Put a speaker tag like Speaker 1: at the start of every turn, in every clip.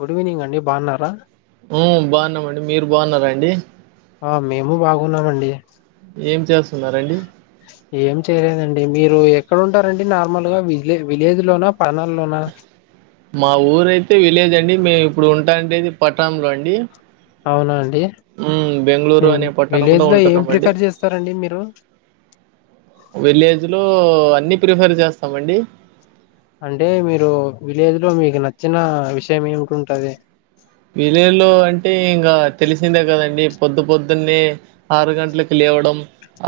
Speaker 1: Good evening అండి బాగున్నారా.
Speaker 2: ఉమ్ బాగున్నామండి మీరు బాగున్నారా అండి.
Speaker 1: ఆహ్ మేము బాగున్నామండి.
Speaker 2: ఏం చేస్తున్నరండి.
Speaker 1: ఏం చేయలేదండి మీరు ఎక్కడ ఉంటారండి నార్మల్ గా విలే విలేజ్ లోనా పణల్లోనా.
Speaker 2: మా ఊరయితే విలేజ్ అండి మేము ఇప్పుడు ఉంటా అంటేది పట్టణంలో అండి.
Speaker 1: అవునాండి.
Speaker 2: హ్మ్. బెంగుళూరు అనే
Speaker 1: ట్
Speaker 2: పట్టణంలో
Speaker 1: విలేజ్ లో ఏం
Speaker 2: ఉంటున్నామండి.
Speaker 1: ప్రిఫర్ చేస్తారండి మీరు
Speaker 2: విలేజ్ లో అన్ని ప్రిఫర్ చేస్తామండి
Speaker 1: అంటే మీరు విలేజ్ లో మీకు నచ్చినా విషయం ఏమిటుంటది.
Speaker 2: విలేజ్ లో అంటే ఇంకా తెలిసిందే కదండి పొద్దు పొద్దున్నే ఆరు గంట్లకి లేప్. లెవడం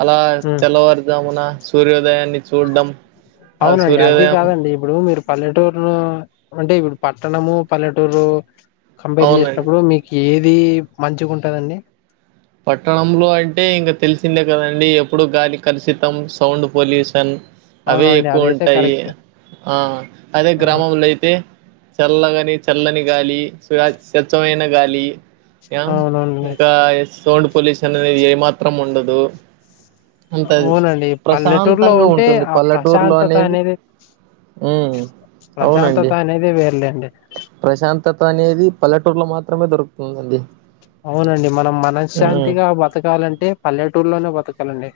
Speaker 2: అలా తెల్లవార్జామున సూర్యోదయాన్ని చూడం
Speaker 1: అవునండి అది కాదండి ఇప్పుడు మీరు పల్లెటూరు లో అంటే ఇప్పుడు పట్టణము పల్లెటూరు కంపేర్
Speaker 2: అవునండి.
Speaker 1: జెసేటప్పుడు మీకు ఏది మంచిగుంటదండి
Speaker 2: పట్టణంలో అంటే ఇంగ తెలిసిందే కదండి ఎప్పుడు గాలి కలుషితం సౌండ్ పొల్యూషన్ అవే
Speaker 1: అవునండి అదైతే
Speaker 2: ఎక్కువుంటాయ్
Speaker 1: కరెక్ట్
Speaker 2: ఆ అదే గ్రామంలో అయితే చల్లగాని చల్లని గాలి స్వే స్వచ్చమైన గాలి ఆ
Speaker 1: అవునవునండి
Speaker 2: ఇంకా సోండ్ పొల్యూషన్ ఏ మాత్రం ఉండదు ఉంటది
Speaker 1: అవునండి పల్లెటూరులో
Speaker 2: ప్రశాంతంగా
Speaker 1: ఉంటే
Speaker 2: ఉంటుంది
Speaker 1: ఆ ప్రశాంతత
Speaker 2: పల్లెటూరులోఅనేది
Speaker 1: అనేది
Speaker 2: మ్ అవునండి
Speaker 1: ప్రశాంతత అనేది వేర్లేండి
Speaker 2: ప్రశాంతతనేది పల్లె టుర్లో మాత్రమే దొరుకుతుందండి
Speaker 1: అవునండి మనం
Speaker 2: ఉమ్
Speaker 1: మనశ్శాంతిగా బతకాలంటే పల్లెటూర్లోనే బతకలండి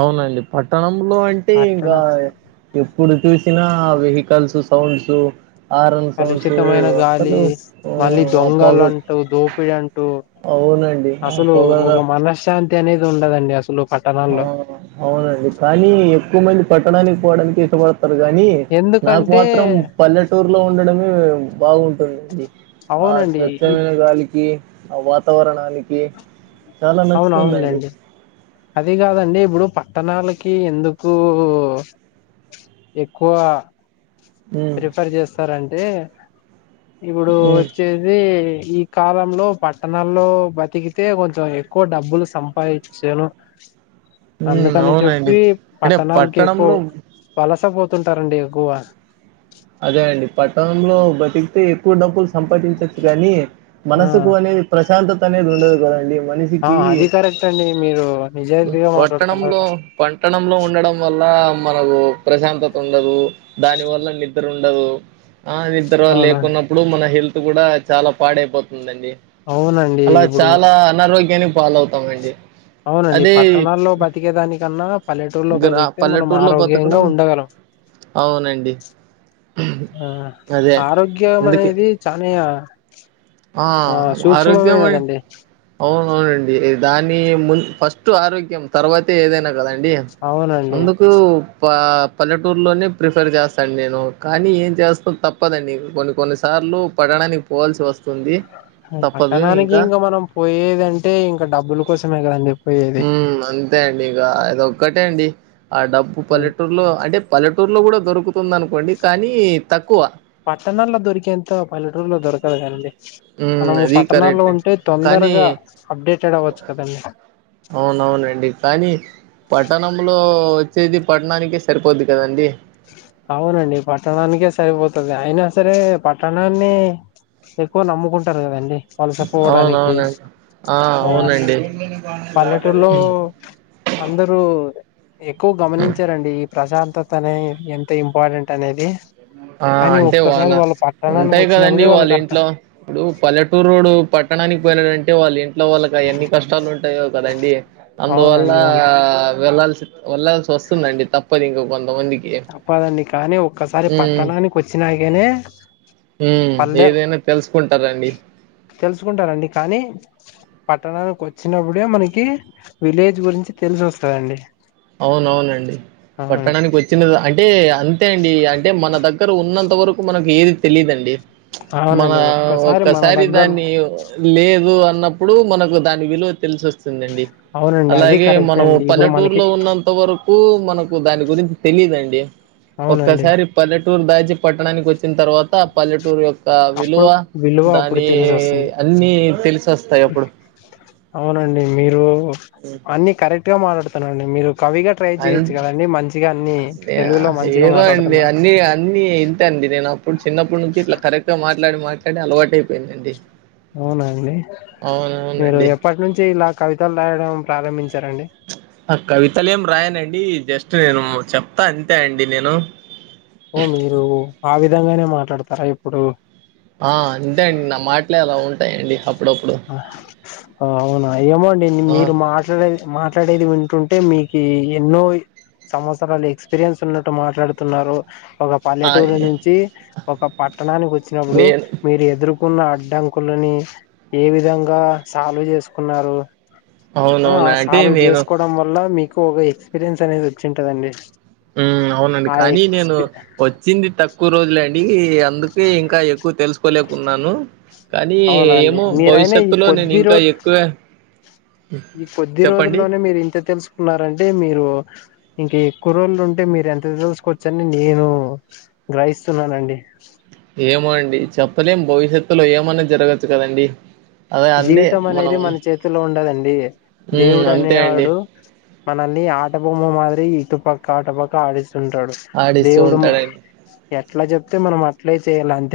Speaker 2: అవ్నండి పట్టణంలో అంటే
Speaker 1: అట్లన
Speaker 2: ఇంకా ఎప్పుడు చూసి న వెహికల్స్ సౌండ్స్ హారన్ సౌండ్స్
Speaker 1: కలుషితమైన గాలి
Speaker 2: అసలు
Speaker 1: మళ్ళీ
Speaker 2: హ్మ్. ఆ పొగ
Speaker 1: దొంగలంటూ దోపిడంటూ
Speaker 2: అవునండి ఆ
Speaker 1: అసలూ
Speaker 2: పొగ
Speaker 1: ఒక మనశ్శాంతి అనేది ఉండదండి అసలు
Speaker 2: ఆ
Speaker 1: పట్టణాల్లో
Speaker 2: అవునండి కానీ ఎక్కుమంది పట్టడానికి పోవడానికి ఇష్టపడ్ తారు గాని నాకు
Speaker 1: ఎందుకంటే
Speaker 2: మాత్రం పల్లెటూర్లో ఉండడమే బాగుంట్ టుంది ఆ
Speaker 1: అవునండి ఈ
Speaker 2: స్వచ్ఛమైన గాలికి ఆ వాతావరణానికి చాలా
Speaker 1: అవును
Speaker 2: నచ్చుతుందండి
Speaker 1: అవునులేండి అది కాదండి ఇప్పుడు పట్టణాలకి ఎందుకు ఎక్కువ
Speaker 2: ఉమ్
Speaker 1: ప్రిఫర్ చేస్తారంటే ఇప్పుడు
Speaker 2: ఉమ్
Speaker 1: వొచ్చేదీ ఇ కాలంలో పట్టణాల్లో బతికితే కొంచెం ఎక్కువ డబ్బులు సంపాఇంచెను
Speaker 2: ఉమ్
Speaker 1: అందుకని
Speaker 2: అవునండి
Speaker 1: చెప్పి
Speaker 2: అంటే
Speaker 1: పట్టణాల్కి ఎక్కువ
Speaker 2: పట్టణంలో
Speaker 1: వలస పోత్ పోతుంటారండి ఎగువ
Speaker 2: అదే అండి పట్టణంలో బతికితే ఎక్కువ డబ్బులు సంపాదించచ్చు కానీ
Speaker 1: ఆ
Speaker 2: మనసుకు అనేది ప్రశాంతతఅనేది ఉండదు కదండి
Speaker 1: ఆ
Speaker 2: మనిషికీ
Speaker 1: అది కరెక్ట్ అండి మీరు
Speaker 2: ఇప్పుడు
Speaker 1: నిజాయితీగా మాట్లాడుతున్నారు
Speaker 2: పట్టణంలో పంట్టణంలో ఉండడం వల్ల మనకు ప్రశాంతతుండదు దాని వల్ల నిద్ర ఉండదు ఆ నిద్ర
Speaker 1: అవునా
Speaker 2: లేకున్నప్పుడు మన హెల్త్ కూడా చాలా పాడైపోతుందండి
Speaker 1: అవునండి
Speaker 2: అలా
Speaker 1: ఇప్పుడు
Speaker 2: చాలా అనారోగ్యానికి పాలౌతామండి
Speaker 1: అవునండి పట్టణాల్లో బతికే దానికన్నా పల్లెటూర్లో
Speaker 2: గ్రా
Speaker 1: బతికితే మనం
Speaker 2: పల్లెటూరులో
Speaker 1: ఆరోగ్యంగా
Speaker 2: బతకడం
Speaker 1: ఉండగలం
Speaker 2: అవునండి.
Speaker 1: ఆ
Speaker 2: అదే అందుకే
Speaker 1: ఆరోగ్యమనేది చానిగ
Speaker 2: ఆ ఆరోగ్యమే అ అవునండి దాని ముందు ఫస్ట్ ఆరోగ్యం తర్వాతే ఏదైనా గదం
Speaker 1: అవునండి
Speaker 2: ఆ పల్లెటూర్లోనే ప్రిఫర్ చేస్తాను నేను కానీ ఏం చేస్తాం తప్పదండి కొన్ని కొన్ని సార్ ర్లు పట్టననికి పోవల్సి వస్తుంది తప్పదు
Speaker 1: పట్టణానికి
Speaker 2: ఇంకా
Speaker 1: ఇంగ మనం పోయేదంటే ఇంకా డబ్బుల కోసమే కదండి పోయేది
Speaker 2: మ్ అంతే అండి ఇగ అదొక్కటే అండి ఆ డబ్బు పల్లెటూర్లో అంటే పల్లె టూర్లో కూడా దొరుకుతుందనుకోండి కానీ తక్
Speaker 1: పట్టణాల్లో దొరికేంత పల్లెటూర్లో దొరుకదు కదండి
Speaker 2: ఉమ్
Speaker 1: మనము
Speaker 2: అది
Speaker 1: పట్టణాల్లో
Speaker 2: కరెక్ట్
Speaker 1: ఉంటే
Speaker 2: కానీ
Speaker 1: తొందరగా అప్డేటెడ్ అవ్వచ్చు కదండి
Speaker 2: అవునవ్నండి కానీ పట్టణంలో ఓచ్చేది పట్టణాననికే సరిపోద్ది కదండి
Speaker 1: అవ్నండి పట్టణానికే సరిపోతు అయినా సరే పట్టణాన్ని ఎక్కువ నమ్ముకుంటారు కదండి వలస పోవడానికి
Speaker 2: అవునవునండి
Speaker 1: ఆ పల్లెటూర్లో అందరూ ఎక్కువ గమనించారండి ఈ ప్రశాంతతనే ఎంత ఇంపార్టెంట్ అనేది
Speaker 2: ఆ
Speaker 1: కానీ
Speaker 2: అంటే వాల
Speaker 1: ఒక్కసారి వాళ్ళు పట్టణానికి
Speaker 2: ఉంటాయి కదండి
Speaker 1: వచ్చినప్పుడే
Speaker 2: వాళ్ళ
Speaker 1: వాళ్ళకి అర్థం
Speaker 2: ఇంట్లో ఇప్పుడు పల్లెటూరోడు పట్టణానికి పోయినాడ్ టె వాళ్ళ ఇంట్లో వాళ్ళకి అ ఎన్ని కష్టాలు ఉంటాయో కదండి అందువల్ల
Speaker 1: అవునండి అవును
Speaker 2: వెళ్ళల్సి వెళ్లాల్సి వస్తుందండి తప్పదు ఇంక కొ
Speaker 1: తప్పదండి కానీ ఒక్కసారి
Speaker 2: ఉమ్
Speaker 1: పట్టణానికి వచ్చినాకనే
Speaker 2: ఉమ్
Speaker 1: పల్లె
Speaker 2: ఏదైనా తెలుసుకుంటారండి
Speaker 1: తెలుసుకుంటారండి కానీ పట్టణానికి వచ్చినప్పుడే మనకి విలేజ్ గురించి తెలిసోస్తదండి
Speaker 2: అవునవునండి పట్టణానికి వచ్చిన అంటే అంతే అండి అంటే మన దగ్గర ఉన్న తవరకు మనకి ఏది తెలిదండి మన
Speaker 1: అవునండి మన
Speaker 2: ఒక్కసారి
Speaker 1: దగ్గర
Speaker 2: దాన్ని లేదు అన్ పుడు మనకు దాని విలువ తెలిసొస్తుందిండి
Speaker 1: అవునండి అది
Speaker 2: అలాగే
Speaker 1: కరెక్ట్
Speaker 2: మనము
Speaker 1: అండి ఇప్పుడు
Speaker 2: పల్లెటూరు
Speaker 1: మనకి
Speaker 2: లో ఉన్నంత వరకు మనకు దాని గురించి తెలిదుఅండి
Speaker 1: అవునండి
Speaker 2: ఒక్కసారి పల్లె టూర్ దాచి పట్టణానికి వచ్చిన తర్వాత పల్లెటూర్ యొక్క ఒక విలువ
Speaker 1: అప్పుడు విలువ అప్పుడు
Speaker 2: దాని
Speaker 1: తెలిసి వస్తుంది
Speaker 2: అన్ని తెలిసొస్తాయి అప్పుడు
Speaker 1: అవునండి మీరు అన్ని కరెక్ట్ గా మాట్లాడుతున్నారండి మీరు కవిగా ట్రై
Speaker 2: అన్
Speaker 1: చేయొచ్చు కదండి మంచిగా అన్ని తెలుగులో మంచిగా
Speaker 2: ఏదో
Speaker 1: మాట్లాడుతున్నారు
Speaker 2: ఇప్పుడు చిన్నప్పడ్ నుంచి ఇట్లా కరెక్ట్ గా మాట్లాడి మాట్లాడి అలవాటు అయిపోయిందండి
Speaker 1: అవునా అండి మీరు ఎప్పటి నుంచి ఇలా కవితలు రాయడం ప్రారంభించ
Speaker 2: ఆ కవిత లేం రాయన్ అ అండి జస్ట్ నేను చెప్తా అంతే అండి నేను
Speaker 1: ఓ మీరు ఆ విధంగానే మాట్లాడతారా ఇప్పుడు
Speaker 2: ఆ అంతే అండి నా మాటలే అలా ఉంటాయండి హబ్
Speaker 1: అవునా ఏమోండి
Speaker 2: ఆ
Speaker 1: మీరు మాట్లాడేది మాట్లాడేది విన్ టుంటే మీకి ఎన్నో సంవత్సరాలు ఎక్స్పీరియన్స్ ఉన్నట్టు మాట్లాడుతున్నారు ఒక
Speaker 2: ఆ
Speaker 1: పల్లెటూరు నుంచి ఒక పట్టణానికి వచ్చినప్పుడు
Speaker 2: నేను
Speaker 1: మీరు ఎదురు కున్న అడ్డంకులని ఏ విధంగా సాల్వ్ చేసుకున్నారు ఆ ఆ
Speaker 2: అవునవునా అంటే
Speaker 1: సాల్వ్
Speaker 2: నేను
Speaker 1: చేసుకోవడం వల్ల మీకు ఒక ఎక్స్పీరియన్స్ అనేది వచ్చింటదండి
Speaker 2: ఉ అవునండి
Speaker 1: ఆ
Speaker 2: కానీ నేను
Speaker 1: ఎక్స్పీ
Speaker 2: వచ్చింది తక్కువ రోజులె అండి అందుకే ఇంకా ఎక్కువ తెలుసుకోలేకున్నాను కానీ
Speaker 1: అవునండి
Speaker 2: ఏమో
Speaker 1: మీరైనా ఈ
Speaker 2: భవిష్యత్తులో నేను
Speaker 1: కొద్ది
Speaker 2: ఇంకా
Speaker 1: రో
Speaker 2: ఎక్కువే
Speaker 1: ఈ కొద్ది రోజుల్లోనే మీరు ఇంత తెలుసుకున్నారంటే మీరు ఇంక ఇ కురోళ్లుు ఉంటే మీరు ఎంత తెలుసుకోవచ్చని నేను గ్రహిస్తున్నానండి
Speaker 2: ఏమొ అండి చెప్పలేం భవిష్యత్తులో ఏమన్నాది జరగచ్చు కదండి అదే అందే
Speaker 1: జీవితం
Speaker 2: మనం
Speaker 1: అనేది మన చేతిలో ఉండదండి
Speaker 2: మ్మ్
Speaker 1: దేవుడు
Speaker 2: అంతే అండి
Speaker 1: అనేవాడు మనల్ని ఆట బొమ్మ మా ఇటుపక్క అటుపక్క ఆడిస్తుంటాడు
Speaker 2: ఆడిస్తూ
Speaker 1: దేవుడు మ
Speaker 2: ఉంటాడండి
Speaker 1: ఎట్లా చెప్తే మనం ఇట్లే చేయాలనీ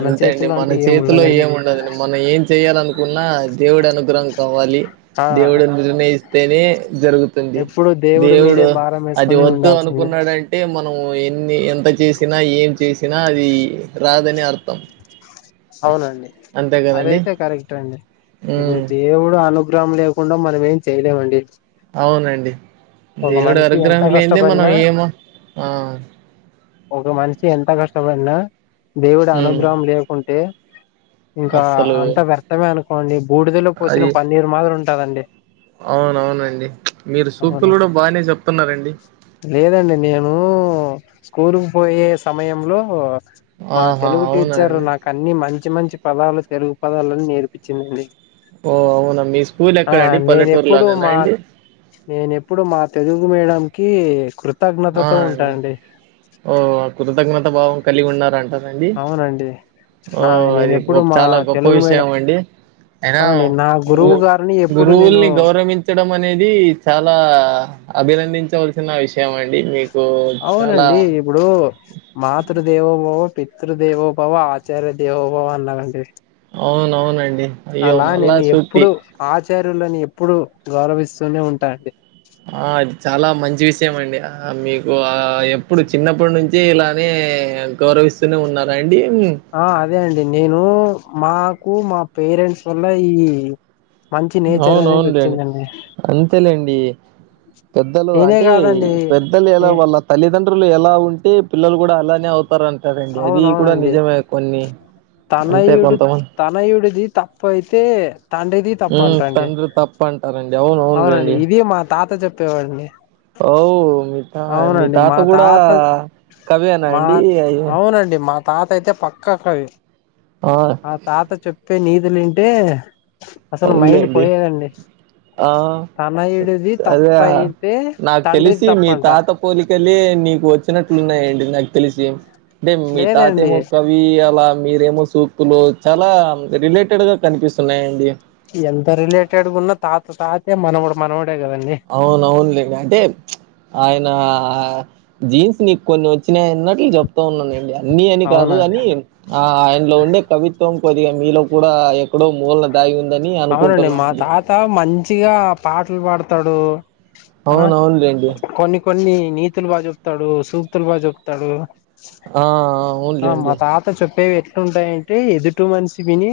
Speaker 2: అంతే అండి మన చేతిలో ఏముండదండి మనం ఏం చే చేయ్యాలనుకున్నా దేవుడి అనుగ్రహం కావాలి
Speaker 1: ఆ
Speaker 2: దేవుడు నిర్ణయిస్తేనే జరుగుతుంది
Speaker 1: ఎప్పుడు దేవుడి
Speaker 2: దేవుడు
Speaker 1: మీదే భారం
Speaker 2: అది
Speaker 1: వేసుకొని
Speaker 2: వద్దు
Speaker 1: ఉండాల్సిందే
Speaker 2: అనుకున్నాడంటే మనం ఎన్ని ఎంత చేసినా ఏం చేసినా అది రాదని అర్థం
Speaker 1: అవునండి
Speaker 2: అంతే కదండి
Speaker 1: అదైతే కరెక్ట్ అండి ఇప్పుడు
Speaker 2: ఉమ్
Speaker 1: దేవుడు అనుగ్రహం లేకుండా మనం ఏం చేయలేమండి
Speaker 2: అవునండి
Speaker 1: ఒక
Speaker 2: దేవుడు
Speaker 1: మనిషి ఎంత
Speaker 2: అనుగ్రహం లెందే మనం
Speaker 1: కష్టపడినా
Speaker 2: ఏమో అ
Speaker 1: చి ఎంత కష్టపడినా దేవుడి
Speaker 2: ఉమ్
Speaker 1: అనుగ్రహం లేకుంటే ఇంకా
Speaker 2: అస్సలు
Speaker 1: అంతా వ్యర్థమే అనుకోండి బూడిదలో పోసిన
Speaker 2: అది
Speaker 1: పన్నీరు మాదిరి ఉంటాదండి
Speaker 2: అవునవునండి మీరు సూక్తులు
Speaker 1: అవునా
Speaker 2: గుడ బానే చెప్తున్నారండి
Speaker 1: లేదండి నేను స్కూల్కు పోయే సమయంలో మా
Speaker 2: ఆహా
Speaker 1: తెలుగు టీచర్
Speaker 2: అవునండి
Speaker 1: నాక్ మంచి మంచి పదాలు తెలుగు పదాలని నేర్పించిందండి
Speaker 2: ఓ అవునా మీ స్కూల్
Speaker 1: ఆ
Speaker 2: ఎక్కడండి
Speaker 1: నేనెప్పుడు
Speaker 2: పల్లెటూరులోనేనా
Speaker 1: మా
Speaker 2: అండి
Speaker 1: నేనెప్పుడు మా తెలు గు మేడం కి కృ
Speaker 2: ఆ అండి ఓ అ కృతజ్ఞత భావం కలిగి ఉన్నారంట అండి
Speaker 1: అవునండి
Speaker 2: ఓ
Speaker 1: నా నేను
Speaker 2: అది గొ
Speaker 1: ఎప్పుడు మా
Speaker 2: చాలా గొప్ప
Speaker 1: తెలుగు
Speaker 2: విషయం
Speaker 1: మీడియం
Speaker 2: అండి అయినా
Speaker 1: అవునండి నా
Speaker 2: గు
Speaker 1: గురువు గారిని ఎప్పుడు నేను
Speaker 2: గురువుల్ని గౌరవించడం అనేది చాలా అభినందించవలసిన విషయం అండి మీ
Speaker 1: అవునండి ఇప్పుడు మాతృదేవోభవ పితృదేవోభవ ఆచార్య దేవోభవ అన్నరండి
Speaker 2: అవునవునండి అయ్యో
Speaker 1: అలా
Speaker 2: మళ్ళా
Speaker 1: నేను
Speaker 2: సూక్తి
Speaker 1: ఎప్పుడు ఆచార్యులని ఎప్పుడు గౌరవిస్తూనే ఉంటా అండి
Speaker 2: ఆ అది చాలా మంచి విషయం అండి అ మీకు ఆ ఎప్పుడు చిన్నప్పటి నుం చి ఇలానే గౌరవిస్తూనే ఉన్నార
Speaker 1: ఆ అదే అండి నేనూ మాకు మా పేరెంట్స్ వల్ల ఈ మంచి నేచర్ అనేది
Speaker 2: అవునవును లెండి
Speaker 1: వచ్చిందండి
Speaker 2: అంతేలేం డి పెద్దలు
Speaker 1: నేనే
Speaker 2: అంటే
Speaker 1: కాదండి
Speaker 2: పెద్దలు ఎలా
Speaker 1: నే
Speaker 2: వాళ్ళ తల్లిదం డ్రులు ఎలా ఉంటే పిల్లలు గుడా అలానే అవుతారంటారండి అది గుడా
Speaker 1: అవునవునండి
Speaker 2: నిజమే కొన్ని అంతే
Speaker 1: తనయుడు
Speaker 2: కొంతమంది
Speaker 1: తనయుడిది తప్పు అయితే తండ్రిది తప్పు
Speaker 2: ఉమ్
Speaker 1: అంటండి
Speaker 2: తండ్రి తప్పంటారండి
Speaker 1: అవునండి ఇది మా తాత చెప్పేవాడిని
Speaker 2: ఓవ్ ఆ మీ తాత
Speaker 1: మా
Speaker 2: గూడా
Speaker 1: తాత
Speaker 2: కవి ఎనా
Speaker 1: మా
Speaker 2: అండి అయ
Speaker 1: అవునండి మా తాత అయితే పక్క కవి
Speaker 2: ఆ
Speaker 1: మా తాత చెప్పే నీతులింటే అసలు మైండ్
Speaker 2: అవునులేండి
Speaker 1: పోయేదండి
Speaker 2: ఆ
Speaker 1: తనయుడిది
Speaker 2: అదే
Speaker 1: తప్ప అయితే
Speaker 2: నాకు
Speaker 1: తండ్రిది
Speaker 2: తెలిసి మీ
Speaker 1: తప్పంట
Speaker 2: తాత పోలికలే నీక్ కు వచ్చినట్లు ఉన్నాయండి నాకు తెలిసి అంటే మీ తాత
Speaker 1: లేదండి
Speaker 2: ఏమొ కవి అలా మీరేమో సూక్తులు చాలా రిలేట్ టేడాగా కనిపిస్తున్నాయండి
Speaker 1: ఎంత రిలేటెడ్గున్న తాత తాతె మనవడు మనవ
Speaker 2: అవునవునులే అంటే ఆయనా జీన్స్ మీకు కొన్ని వచ్చినయి అన్నట్లు జేప్ త ఉన్నానండి అన్నీ అని కాదు
Speaker 1: అవునా
Speaker 2: గని ఆ ఆయనలో ఉండే కవిత్వం కొద్దిగా మీలో కూడా ఎ క్కడొ మూలనా దాగి ఉం
Speaker 1: అవునండి మా తాత మంచిగా పాటలు పాడతాడు ఆ
Speaker 2: అవునవును లెండి
Speaker 1: కొన్ని కొన్ని నీతులు బాగ చెప్తాడు సూక్తులు బాగ చెప్తాడు
Speaker 2: ఆ అవున్లేండి
Speaker 1: టె ఎట్లుంటాయంటే ఎదుటి మనిషి విని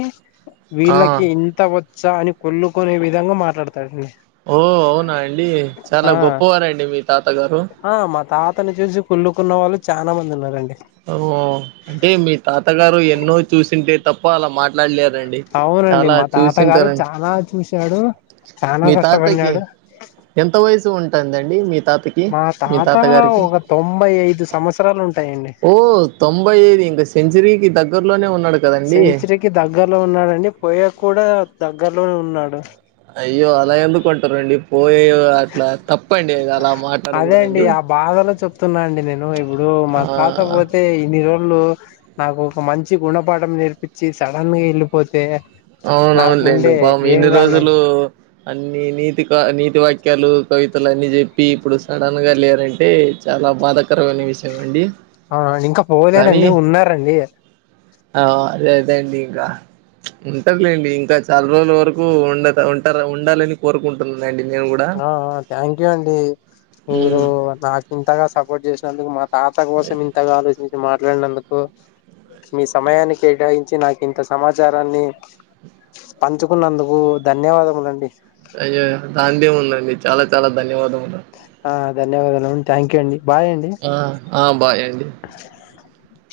Speaker 2: ఆ
Speaker 1: వీళ్ళకి ఇన్ ఒచ్చా అని కుళ్ళుకునే విధంగా మాట్లాడతాడండి
Speaker 2: ఓ అవునా అండి
Speaker 1: ఆ
Speaker 2: చాలా గొప్పవారండి మీ తాత గారు
Speaker 1: అతను చూసి కుళ్ళుకున్న వాళ్ళు చానా మంది ఉన్నారండి
Speaker 2: ఆవ్ అంటే మీ తాతగారు ఎన్నో చూసుంటే తప్ప అలా మాట్లాడలే రండి
Speaker 1: అవునండి
Speaker 2: చాలా
Speaker 1: మా తాతగారు
Speaker 2: చూసింటారం
Speaker 1: చాలా చూశాడు చానా
Speaker 2: మీ తాతకి
Speaker 1: కష్టపడినాడు
Speaker 2: ఎంత వయసు ఉంటందండి మీ తాతకి మీ తాత గారికి
Speaker 1: ఒక తొంభై ఐదు సంవత్సరాలు ఉంటాయండి
Speaker 2: ఓహ్ తొంభై ఐదె ఇంక సెంచరీకి దగ్గరలోనే ఉన్న
Speaker 1: సెంచరీకి దగ్గరలో ఉన్నాడండి పోయకూడా దగ్గరలోనే ఉన్నాడు
Speaker 2: అయ్యో అలా ఎందుకుంటరండి ఇప్పు పోయే అట్ల తప్పండి అలా
Speaker 1: అదే అండి
Speaker 2: మాట్లాడకూడదండి
Speaker 1: ఆ బాధలో చెప్తున్నా అండి నేను ఇప్పుడు మా తాత
Speaker 2: ఆ
Speaker 1: పోతే ఇన్నిరోజు లు నాకు ఒక మంచి గుణపాఠం నేర్పించి సడన్ గా వెళ్ళిపోతే
Speaker 2: అవున అవునులేండి
Speaker 1: నాకుండే
Speaker 2: పాపం
Speaker 1: ఏం
Speaker 2: ఇన్ని రోజులు
Speaker 1: కావాలండి
Speaker 2: అన్ని నీతి కా నీతి వాక్యాలు కవితలు అన్ని చెప్పి ఇప్పుడు సడన్ గా లేరంటే చా లా బాధాకరమైన విషయం అండి
Speaker 1: ఆ ఇంకా
Speaker 2: కానీ
Speaker 1: పోలేదండి ఉన్నారండి
Speaker 2: ఆ అదే అదేండింగా ఉంటరులేండి ఇంకా చాలా రోజుల వరకు ఉండతా ఉంట ఉండాలని కోరుకుంటున్నా
Speaker 1: ఆ అ థ్యాంక్యూ అండి మీరు
Speaker 2: ఉమ్
Speaker 1: నాకు ఇంతగా సపోర్ట్ చేసినందుకు మా తాత కోసం ఇంతగా ఆలోచించి మాట్లాడినందుకు మీ సమయాన్ని కేటాయించి నాకు ఇంత సమాచారాన్ని పంచుకున్నందుకు ధన్యవాదములండి
Speaker 2: అయ్యో దాందే ఉందండి చాలా చాలా ధన్యవాదములు
Speaker 1: ధన్యవాదలము థ్యాంక్యూ అండి
Speaker 2: ఆ ఆ బాయ్ అండి
Speaker 1: బ్లాంక్